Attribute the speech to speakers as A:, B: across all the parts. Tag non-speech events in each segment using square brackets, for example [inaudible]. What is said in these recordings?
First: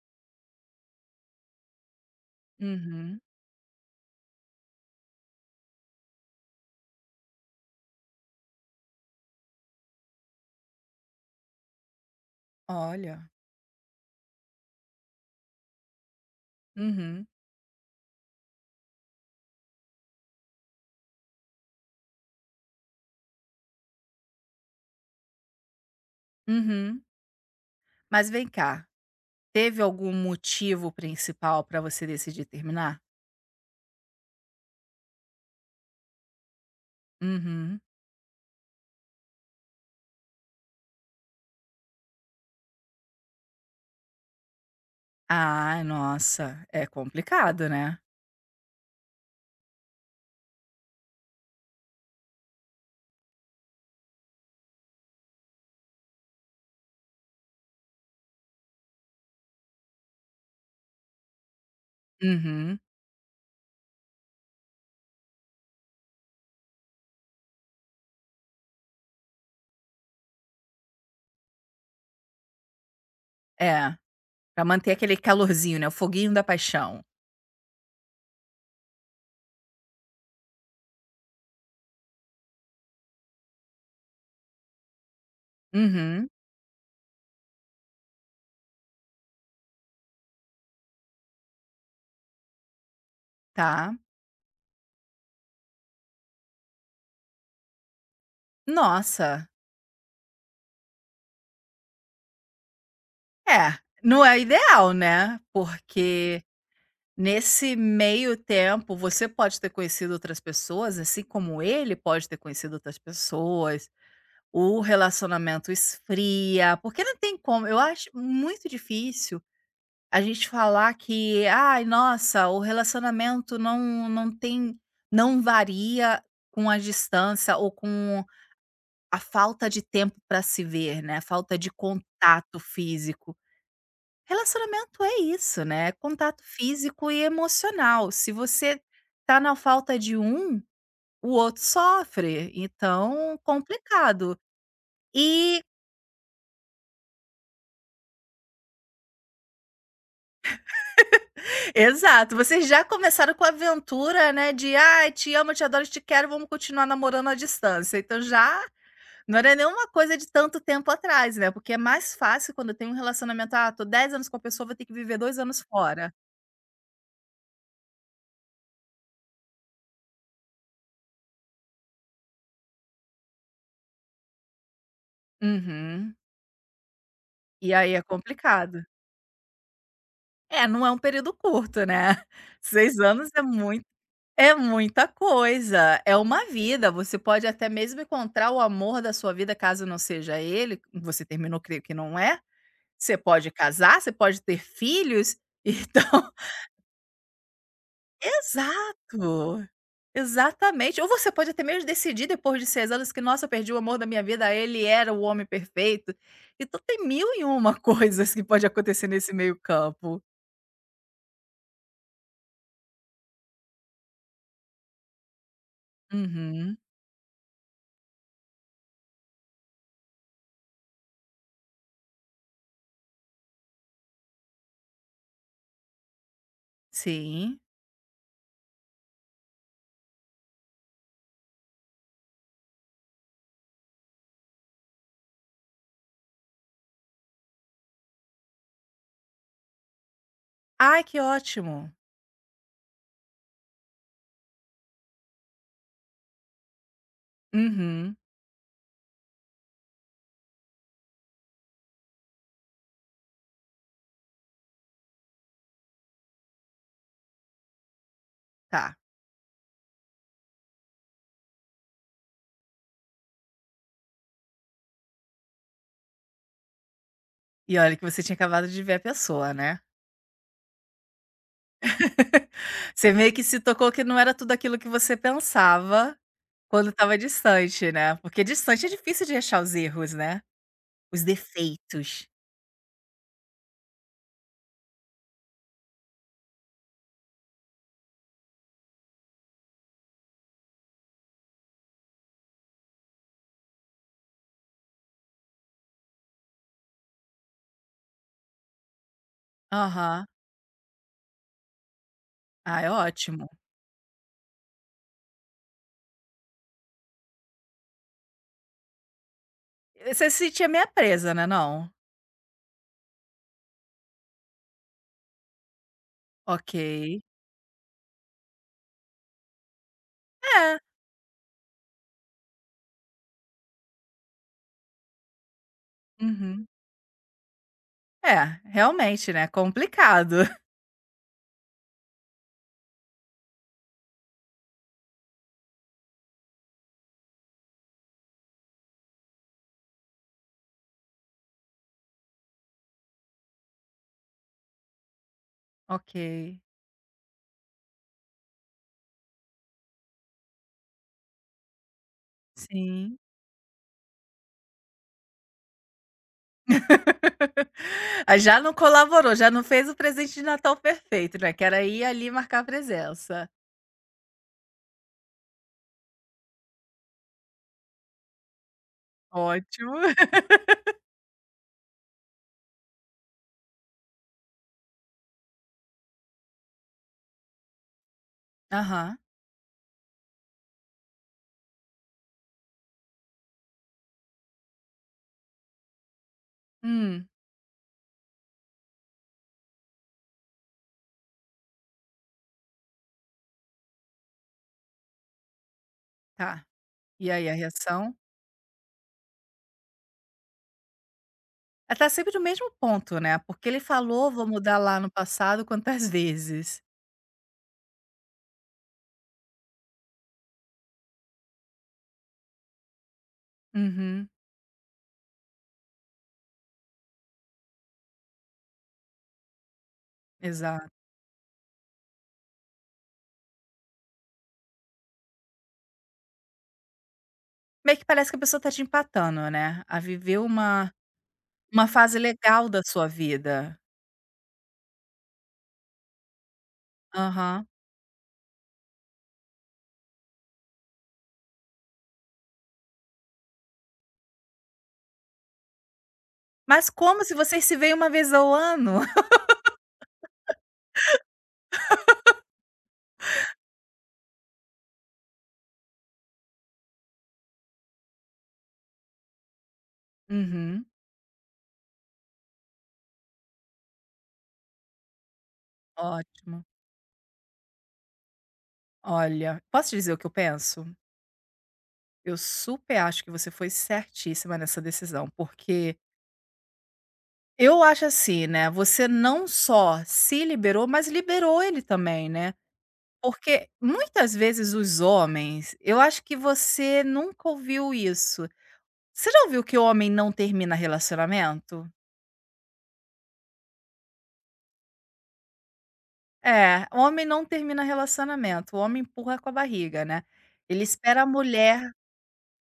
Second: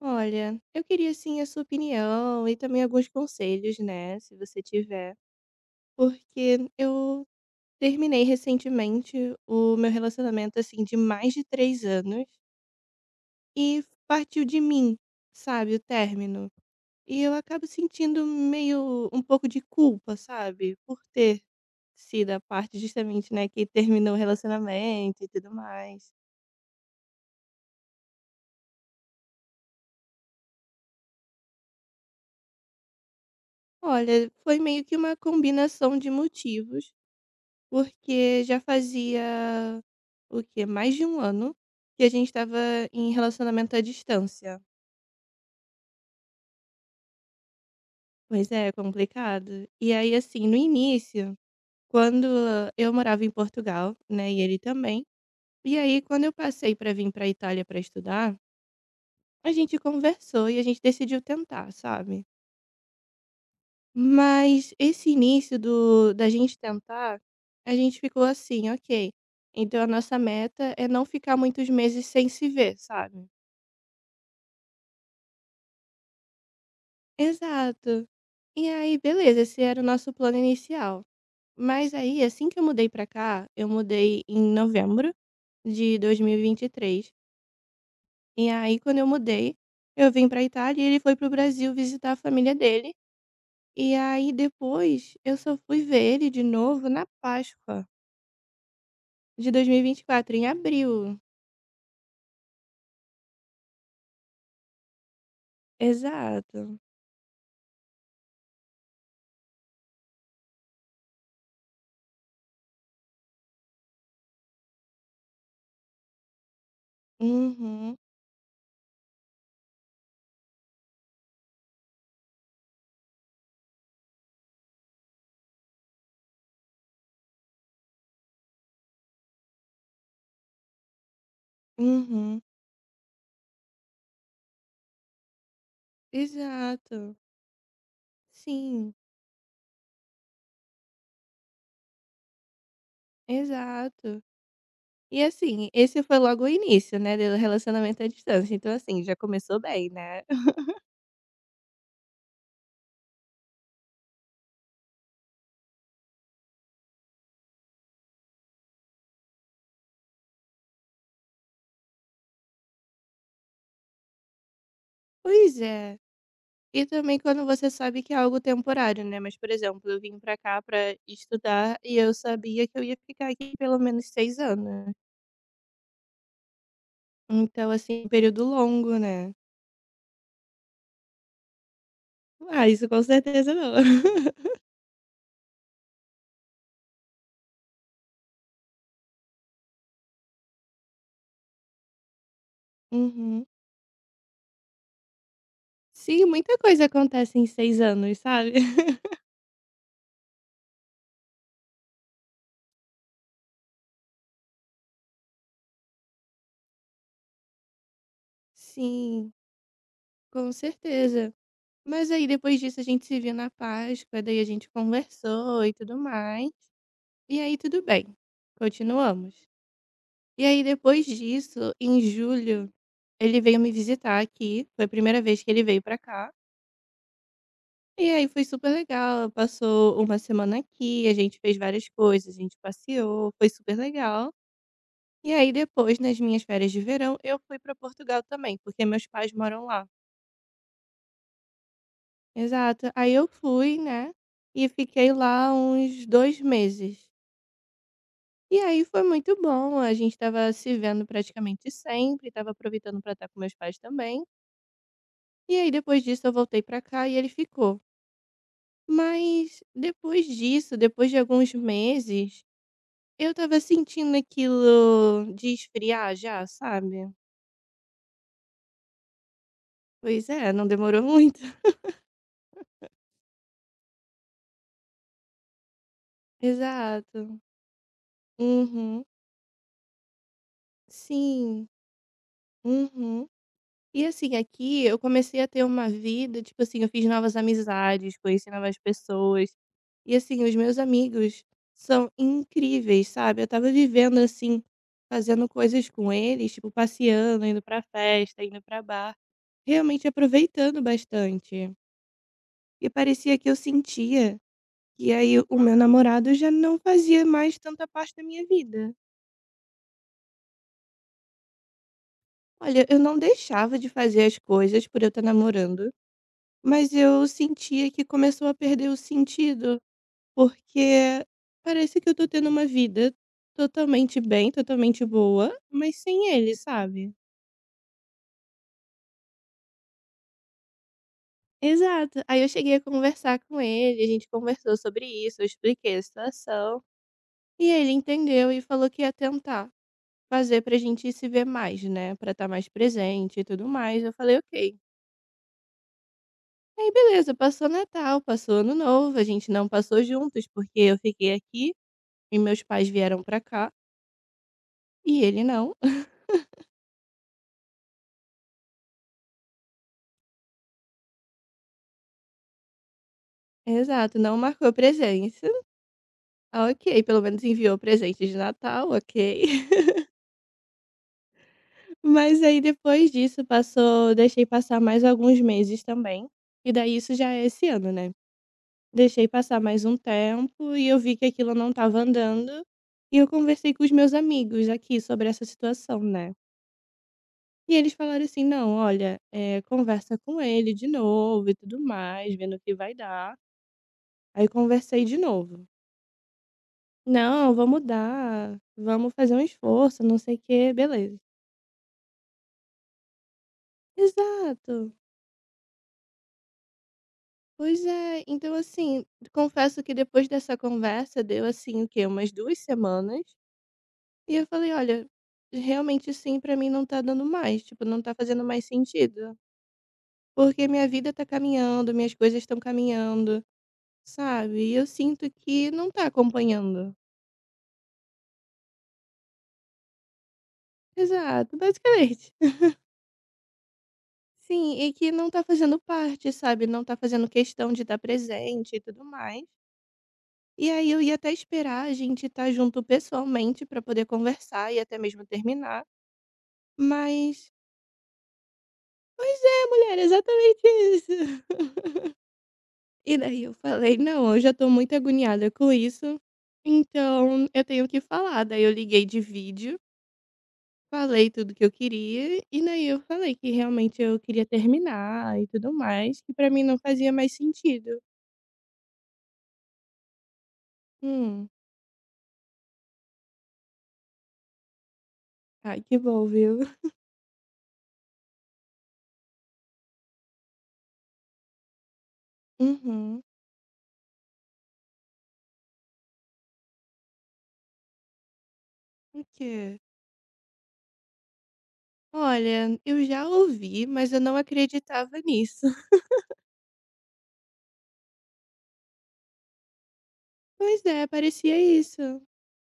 A: Olha, eu queria sim a sua opinião e também alguns
B: Uhum.
A: conselhos, né, se você tiver, porque eu terminei recentemente o meu relacionamento assim de mais de 3 anos
B: Olha.
A: e partiu de mim, sabe, o término. E
B: Uhum,
A: eu acabo sentindo meio um pouco de culpa, sabe, por ter sido a parte justamente, né, que terminou o relacionamento e tudo mais.
B: uhum. Mas vem cá, teve algum motivo principal para você decidir terminar?
A: Olha, foi meio que uma combinação de motivos.
B: Uhum.
A: Porque já fazia o quê? Mais de 1 ano que a gente estava em relacionamento à distância.
B: Ah, nossa, é complicado, né.
A: Pois é, é complicado. E aí, assim, no início, quando eu morava em Portugal, né, e ele também. E aí, quando eu passei pra vim pra Itália para estudar, a gente conversou e a gente decidiu tentar, sabe.
B: Uhum.
A: Mas esse início do da gente tentar, a gente ficou assim: "Ok, então a nossa meta é não ficar muitos meses sem se ver", sabe.
B: É, pra manter aquele calorzinho, né, o foguinho da paixão.
A: Exato. E aí, beleza, esse era o nosso plano inicial. Mas aí, assim que eu mudei pra cá, eu mudei em novembro de
B: Uhum,
A: 2023. E vinte e três. E aí, quando eu mudei, eu vim pra Itália e ele foi pro Brasil visitar a família dele. E
B: tá.
A: aí, depois, eu só fui ver ele de novo na Páscoa
B: Nossa,
A: de 2024, em abril.
B: é, não é ideal, né, porque
A: Exato.
B: nesse meio tempo você pode ter conhecido outras pessoas, assim como ele pode ter conhecido outras pessoas. O relacionamento esfria, porque não tem como eu
A: Uhum,
B: acho muito difícil a gente falar que: "Ai, nossa, o relacionamento não não tem não varia com a distância ou com a falta de tempo para se ver, né, falta de
A: uhum.
B: contato físico". Relacionamento é isso, né, é contato físico
A: Exato.
B: e emocional. Se você
A: Sim,
B: tá na falta de um, o outro sofre, então
A: exato.
B: complicado.
A: E
B: E
A: assim, esse foi logo o início, né, do relacionamento à distância, então assim, já começou bem, né. [laughs]
B: Exato, vocês já começaram com a aventura, né, de: "Ai, te amo, te adoro, te quero, vamos continuar namorando à distância". Então já não era nenhuma coisa de tanto tempo atrás, né, porque é mais fácil quando tem um relacionamento: "Ah, tô 10 anos com a pessoa, vou ter que viver dois
A: Pois
B: anos
A: é.
B: fora".
A: E também quando você sabe que é algo temporário, né, mas, por exemplo, eu vim pra cá pra estudar e eu sabia que eu ia ficar aqui pelo menos 6 anos.
B: Uhum.
A: Então
B: E aí é
A: assim, um período
B: complicado.
A: longo, né.
B: É, não é um período curto, né. [laughs]
A: Ah, isso
B: 6
A: com
B: anos é
A: certeza não.
B: muito,
A: [laughs]
B: é muita coisa, é uma vida, você pode até mesmo encontrar o amor da sua vida, caso não seja ele, você terminou, creio que não é, Você
A: Uhum.
B: pode casar, você pode ter filhos, então
A: Sim, muita coisa acontece em 6 anos,
B: [laughs]
A: sabe. [laughs]
B: exato, exatamente. Ou você pode até mesmo decidir depois de 6 anos que: "Nossa, eu perdi o amor da minha vida, ele era o homem perfeito". Então tem 1001 [laughs] coisas que pode acontecer nesse
A: Sim,
B: meio campo.
A: com certeza. Mas aí depois disso a gente se viu na Páscoa, daí a gente conversou e tudo mais.
B: Uhum,
A: E aí tudo bem, continuamos. E aí depois disso, em julho, ele veio me visitar aqui, foi a primeira vez que ele veio pra cá,
B: sim.
A: e aí foi super legal, passou uma semana aqui, a gente fez várias coisas, a gente passeou, foi super legal. E aí depois, nas minhas férias de verão, eu fui pra Portugal também, porque meus pais moram lá.
B: Ai, que ótimo.
A: Exato, aí eu fui, né, e fiquei lá uns 2 meses.
B: Uhum,
A: E aí foi muito bom, a gente estava se vendo praticamente sempre, estava aproveitando para estar com meus pais também. E aí depois disso eu voltei para cá e ele ficou.
B: tá.
A: Mas depois disso, depois de alguns meses, eu estava sentindo aquilo de esfriar já, sabe?
B: E olha que você tinha acabado de ver a pessoa, né.
A: Pois é, não demorou muito. [laughs]
B: [laughs] Você meio que se tocou que não era tudo aquilo que você pensava. Quando estava
A: Exato.
B: distante, né, porque distante é
A: Uhum.
B: difícil de achar os erros, né, os
A: Sim.
B: defeitos.
A: Uhum. E assim, aqui eu comecei a ter uma vida, tipo assim, eu fiz novas amizades, conheci novas pessoas. E assim, os meus amigos são incríveis, sabe? Eu tava vivendo assim, fazendo coisas com eles, tipo passeando, indo pra festa, indo pra bar, realmente
B: Aham.
A: aproveitando bastante.
B: Ah,
A: E
B: é
A: parecia
B: ótimo.
A: que eu sentia que aí o meu namorado já não fazia mais tanta parte da minha vida.
B: Você se sentia meia presa, né, não?
A: Olha, eu não deixava de fazer as coisas por eu estar namorando.
B: Ok.
A: Mas eu sentia que começou a perder o sentido,
B: É.
A: porque parece que eu tô tendo uma vida totalmente bem, totalmente boa, mas sem ele,
B: Uhum.
A: sabe?
B: É, realmente, né, complicado. [laughs]
A: Exato. Aí eu cheguei a conversar com ele, a gente conversou sobre isso, eu expliquei a situação. E ele entendeu e falou que ia tentar fazer pra gente se ver mais, né? Pra estar mais presente e tudo mais. Eu falei, ok.
B: Ok,
A: Aí beleza, passou Natal, passou Ano Novo, a gente não passou juntos, porque eu fiquei aqui e meus pais
B: sim.
A: vieram pra cá. E ele não. [laughs]
B: [laughs] Ah, já não colaborou, já não fez o presente de Natal perfeito, né, que era ir ali e marcar a presença.
A: Exato, não marcou presença. Ah, ok, pelo menos enviou presente de Natal, ok. [laughs]
B: Ótimo.
A: Mas aí depois disso passou, deixei passar mais alguns meses também, e daí isso já é esse ano, né.
B: Aham.
A: Deixei passar mais um tempo e eu vi que aquilo não estava andando, e eu conversei com os meus amigos aqui sobre essa situação, né.
B: Hum,
A: E eles falaram assim: "Não, olha, conversa com ele de novo e tudo mais, vendo o que vai dar". Aí conversei de novo.
B: tá. E aí
A: Não,
B: a
A: vamos
B: reação?
A: mudar, vamos fazer um esforço, não sei o quê, beleza.
B: Ela tá sempre no mesmo ponto, né, porque ele falou: "Vou mudar
A: Exato.
B: lá no passado quantas vezes".
A: Pois é, então assim, confesso que depois dessa conversa deu assim o quê? Umas 2 semanas,
B: Uhum,
A: e eu falei: "Olha, realmente sim, pra mim não tá dando mais, tipo, não tá fazendo mais sentido, porque
B: exato.
A: minha vida tá caminhando, minhas coisas estão caminhando, sabe, e eu sinto que não tá acompanhando".
B: Meio que parece que a pessoa tá te empatando, né, a viver uma
A: Exato,
B: uma fase
A: basicamente.
B: legal da sua vida.
A: Sim, e que não tá fazendo parte, sabe, não tá fazendo
B: Aham.
A: questão de estar presente e tudo mais. E aí eu ia até esperar a gente estar junto pessoalmente pra poder conversar e até mesmo terminar,
B: Mas como se
A: mas
B: vocês se veem uma vez ao ano? [laughs]
A: pois é, mulher, exatamente isso. [laughs] E daí eu falei: "Não, eu já tô muito agoniada com isso, então eu tenho que falar". Daí eu liguei de vídeo,
B: Uhum,
A: falei tudo que eu queria, e daí eu falei que realmente eu queria terminar e tudo mais, que pra mim
B: ótimo.
A: não fazia mais sentido.
B: Olha, posso dizer o que eu penso?
A: Hum.
B: Eu super acho que você foi certíssima nessa decisão,
A: Ai,
B: porque
A: que bom, viu?
B: eu acho assim, né, você não só se liberou, mas liberou ele também, né.
A: Uhum.
B: Porque muitas vezes os homens eu acho que você nunca ouviu isso.
A: O
B: Você já ouviu que
A: quê?
B: o homem não termina relacionamento?
A: Olha, eu já ouvi, mas eu não acreditava nisso. [laughs]
B: É, o homem não termina relacionamento, o homem empurra com a barriga, né. Ele
A: Pois é,
B: espera a
A: parecia
B: mulher
A: isso.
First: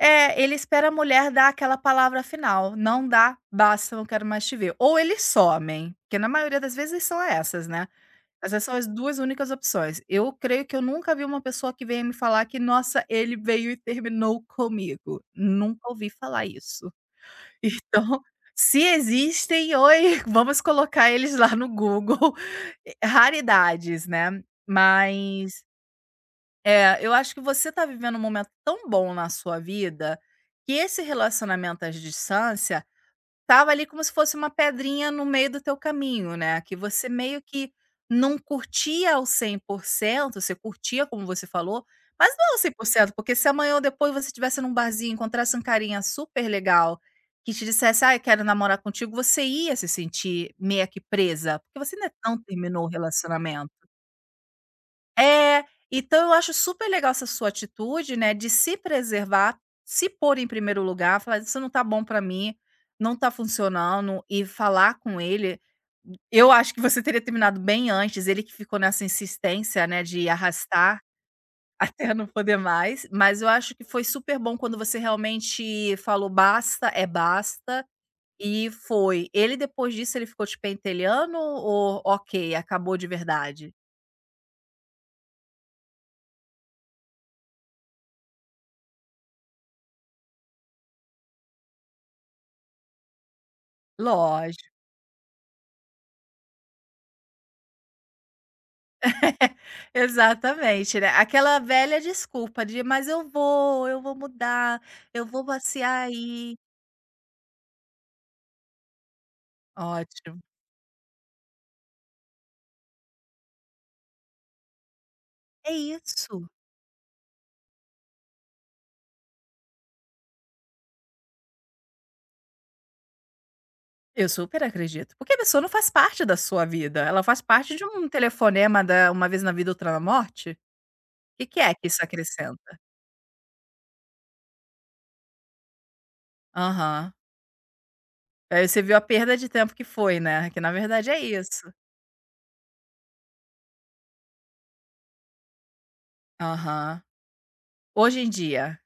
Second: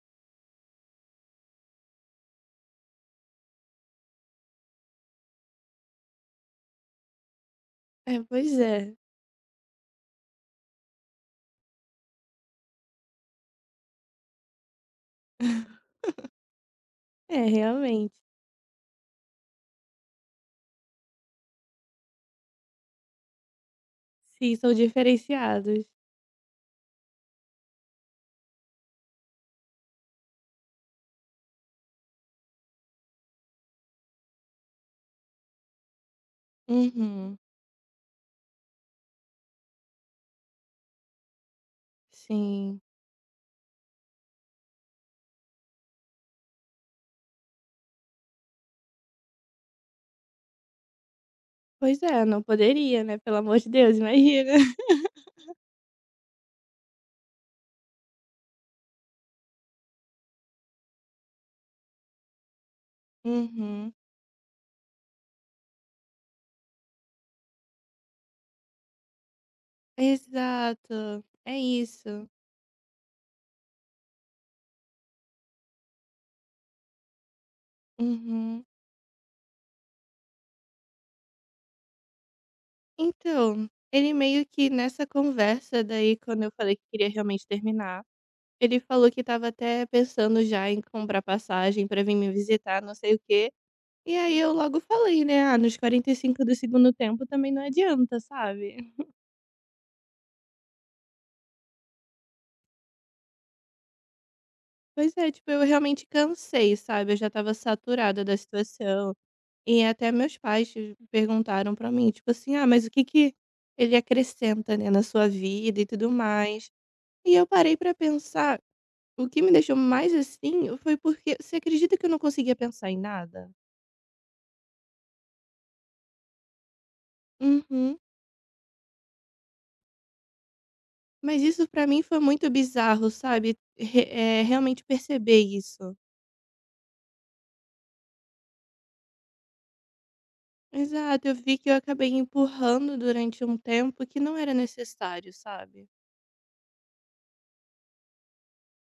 B: É, ele espera a mulher dar aquela palavra final, não dá, basta, não quero mais te ver. Ou eles somem, porque na maioria das vezes são essas, né.
A: É, pois
B: Essas são as
A: é.
B: 2 únicas opções. Eu creio que eu nunca vi uma pessoa que venha me falar que: "Nossa, ele veio e terminou comigo". Nunca
A: [laughs]
B: ouvi falar isso.
A: É,
B: [laughs]
A: realmente.
B: Então, se existem, oi, vamos colocar eles lá no Google, [laughs] raridades, né.
A: Sim, são
B: Mas
A: diferenciados.
B: é, eu acho que você tá vivendo um momento tão bom na sua vida, que esse relacionamento à distância estava ali como se fosse uma pedrinha no meio do teu caminho, né, que você
A: Uhum.
B: meio que não curtia ao 100%. Você curtia como você falou, mas não ao cem
A: Sim.
B: por cento, porque se amanhã ou depois você estivesse num barzinho, encontrasse um carinha super legal, que te dissesse: "Ai, quero namorar contigo", você ia se sentir meio que presa, porque você
A: Pois
B: ainda
A: é,
B: não
A: não
B: terminou o
A: poderia, né? Pelo amor de
B: relacionamento.
A: Deus, imagina. [laughs]
B: É, então eu acho super legal essa sua atitude, né, de se preservar, se pôr em primeiro lugar, falar: "Isso não tá bom pra mim, não tá
A: Uhum.
B: funcionando", e falar com ele. Eu acho que você teria terminado bem antes, ele que ficou nessa insistência, né, de arrastar
A: Exato. É
B: [laughs] até não
A: isso.
B: poder mais, mas eu acho que foi super bom quando você realmente falou: "Basta, é basta",
A: Uhum.
B: e foi. Ele depois disso ele ficou te pentelhando ou ok, acabou de
A: Então,
B: verdade?
A: ele meio que nessa conversa daí, quando eu falei que queria realmente terminar, ele falou que estava até pensando já em comprar passagem para vir me visitar, não sei o quê. E aí eu
B: Lógico.
A: logo falei, né: "Ah, nos 45 do segundo tempo também não adianta, sabe?".
B: [laughs] Exatamente, né. Aquela velha desculpa de: "Mas eu vou mudar,
A: Pois
B: eu
A: é,
B: vou
A: tipo, eu realmente
B: passear aí".
A: cansei, sabe, eu já estava saturada da situação. E até meus
B: Ótimo.
A: pais perguntaram pra mim, tipo assim: "Ah, mas o que que ele acrescenta, né, na sua
B: É
A: vida e tudo
B: isso.
A: mais?". E eu parei pra pensar, o que me deixou mais assim foi porque você acredita que eu não conseguia pensar em nada?
B: Eu super acredito, porque a pessoa não faz parte da sua vida, ela faz parte de
A: Uhum.
B: um telefonema da "uma vez na vida, outra na morte". O
A: Mas
B: que que
A: isso
B: é que
A: pra mim
B: isso
A: foi muito
B: acrescenta?
A: bizarro, sabe, realmente perceber isso.
B: Aham. Aí você viu a perda de tempo que foi, né, que na verdade é
A: Exato, eu vi
B: isso.
A: que eu acabei empurrando durante um tempo que não era necessário, sabe.
B: Aham. Hoje em dia,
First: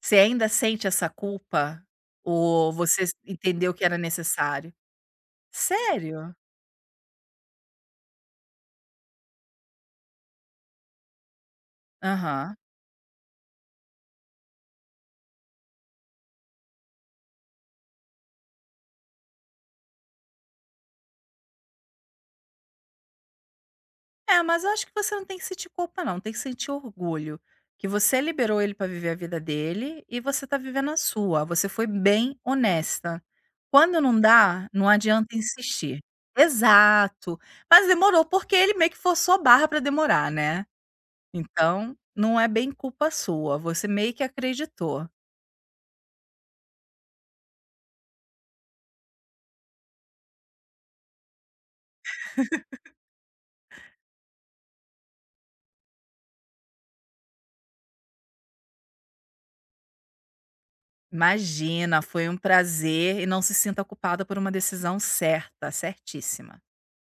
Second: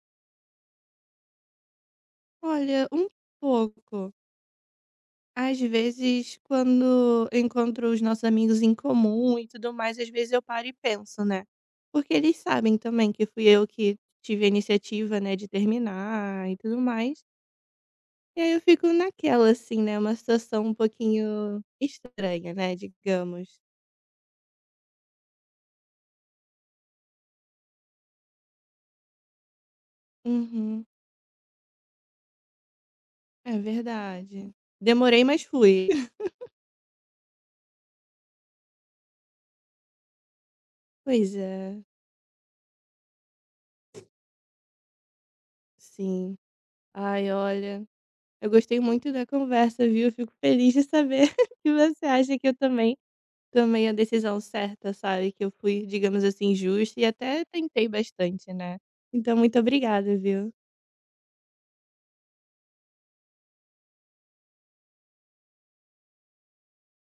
B: você ainda sente essa culpa ou
A: Olha,
B: você
A: um
B: s entendeu que era
A: pouco.
B: necessário?
A: Às
B: Sério?
A: vezes, quando eu encontro os nossos amigos em comum e tudo mais, às vezes eu paro e penso, né, porque eles
B: Aham.
A: sabem também que fui eu que tive a iniciativa, né, de terminar e tudo mais. E aí eu fico naquela, assim, né, uma situação um pouquinho estranha, né, digamos.
B: É, mas eu acho que você não tem que sentir culpa não, tem que sentir orgulho, que você liberou ele para viver a vida dele e você tá
A: Uhum.
B: vivendo a sua, você foi bem honesta.
A: É
B: Quando não
A: verdade.
B: dá, não
A: Demorei,
B: adianta
A: mas fui.
B: insistir.
A: [laughs]
B: Exato. Mas demorou, porque ele meio que forçou a barra para demorar, né.
A: Pois é,
B: Então, não é bem culpa sua, você meio que acreditou.
A: sim. Ai, olha, eu gostei muito da conversa, viu? Eu fico feliz de saber [laughs] que você acha que eu também tomei a decisão certa, sabe? Que eu fui, digamos assim, justa e até tentei bastante, né? Então, muito obrigada, viu?
B: Imagina, foi um prazer e não se sinta culpada por uma decisão certa, certíssima.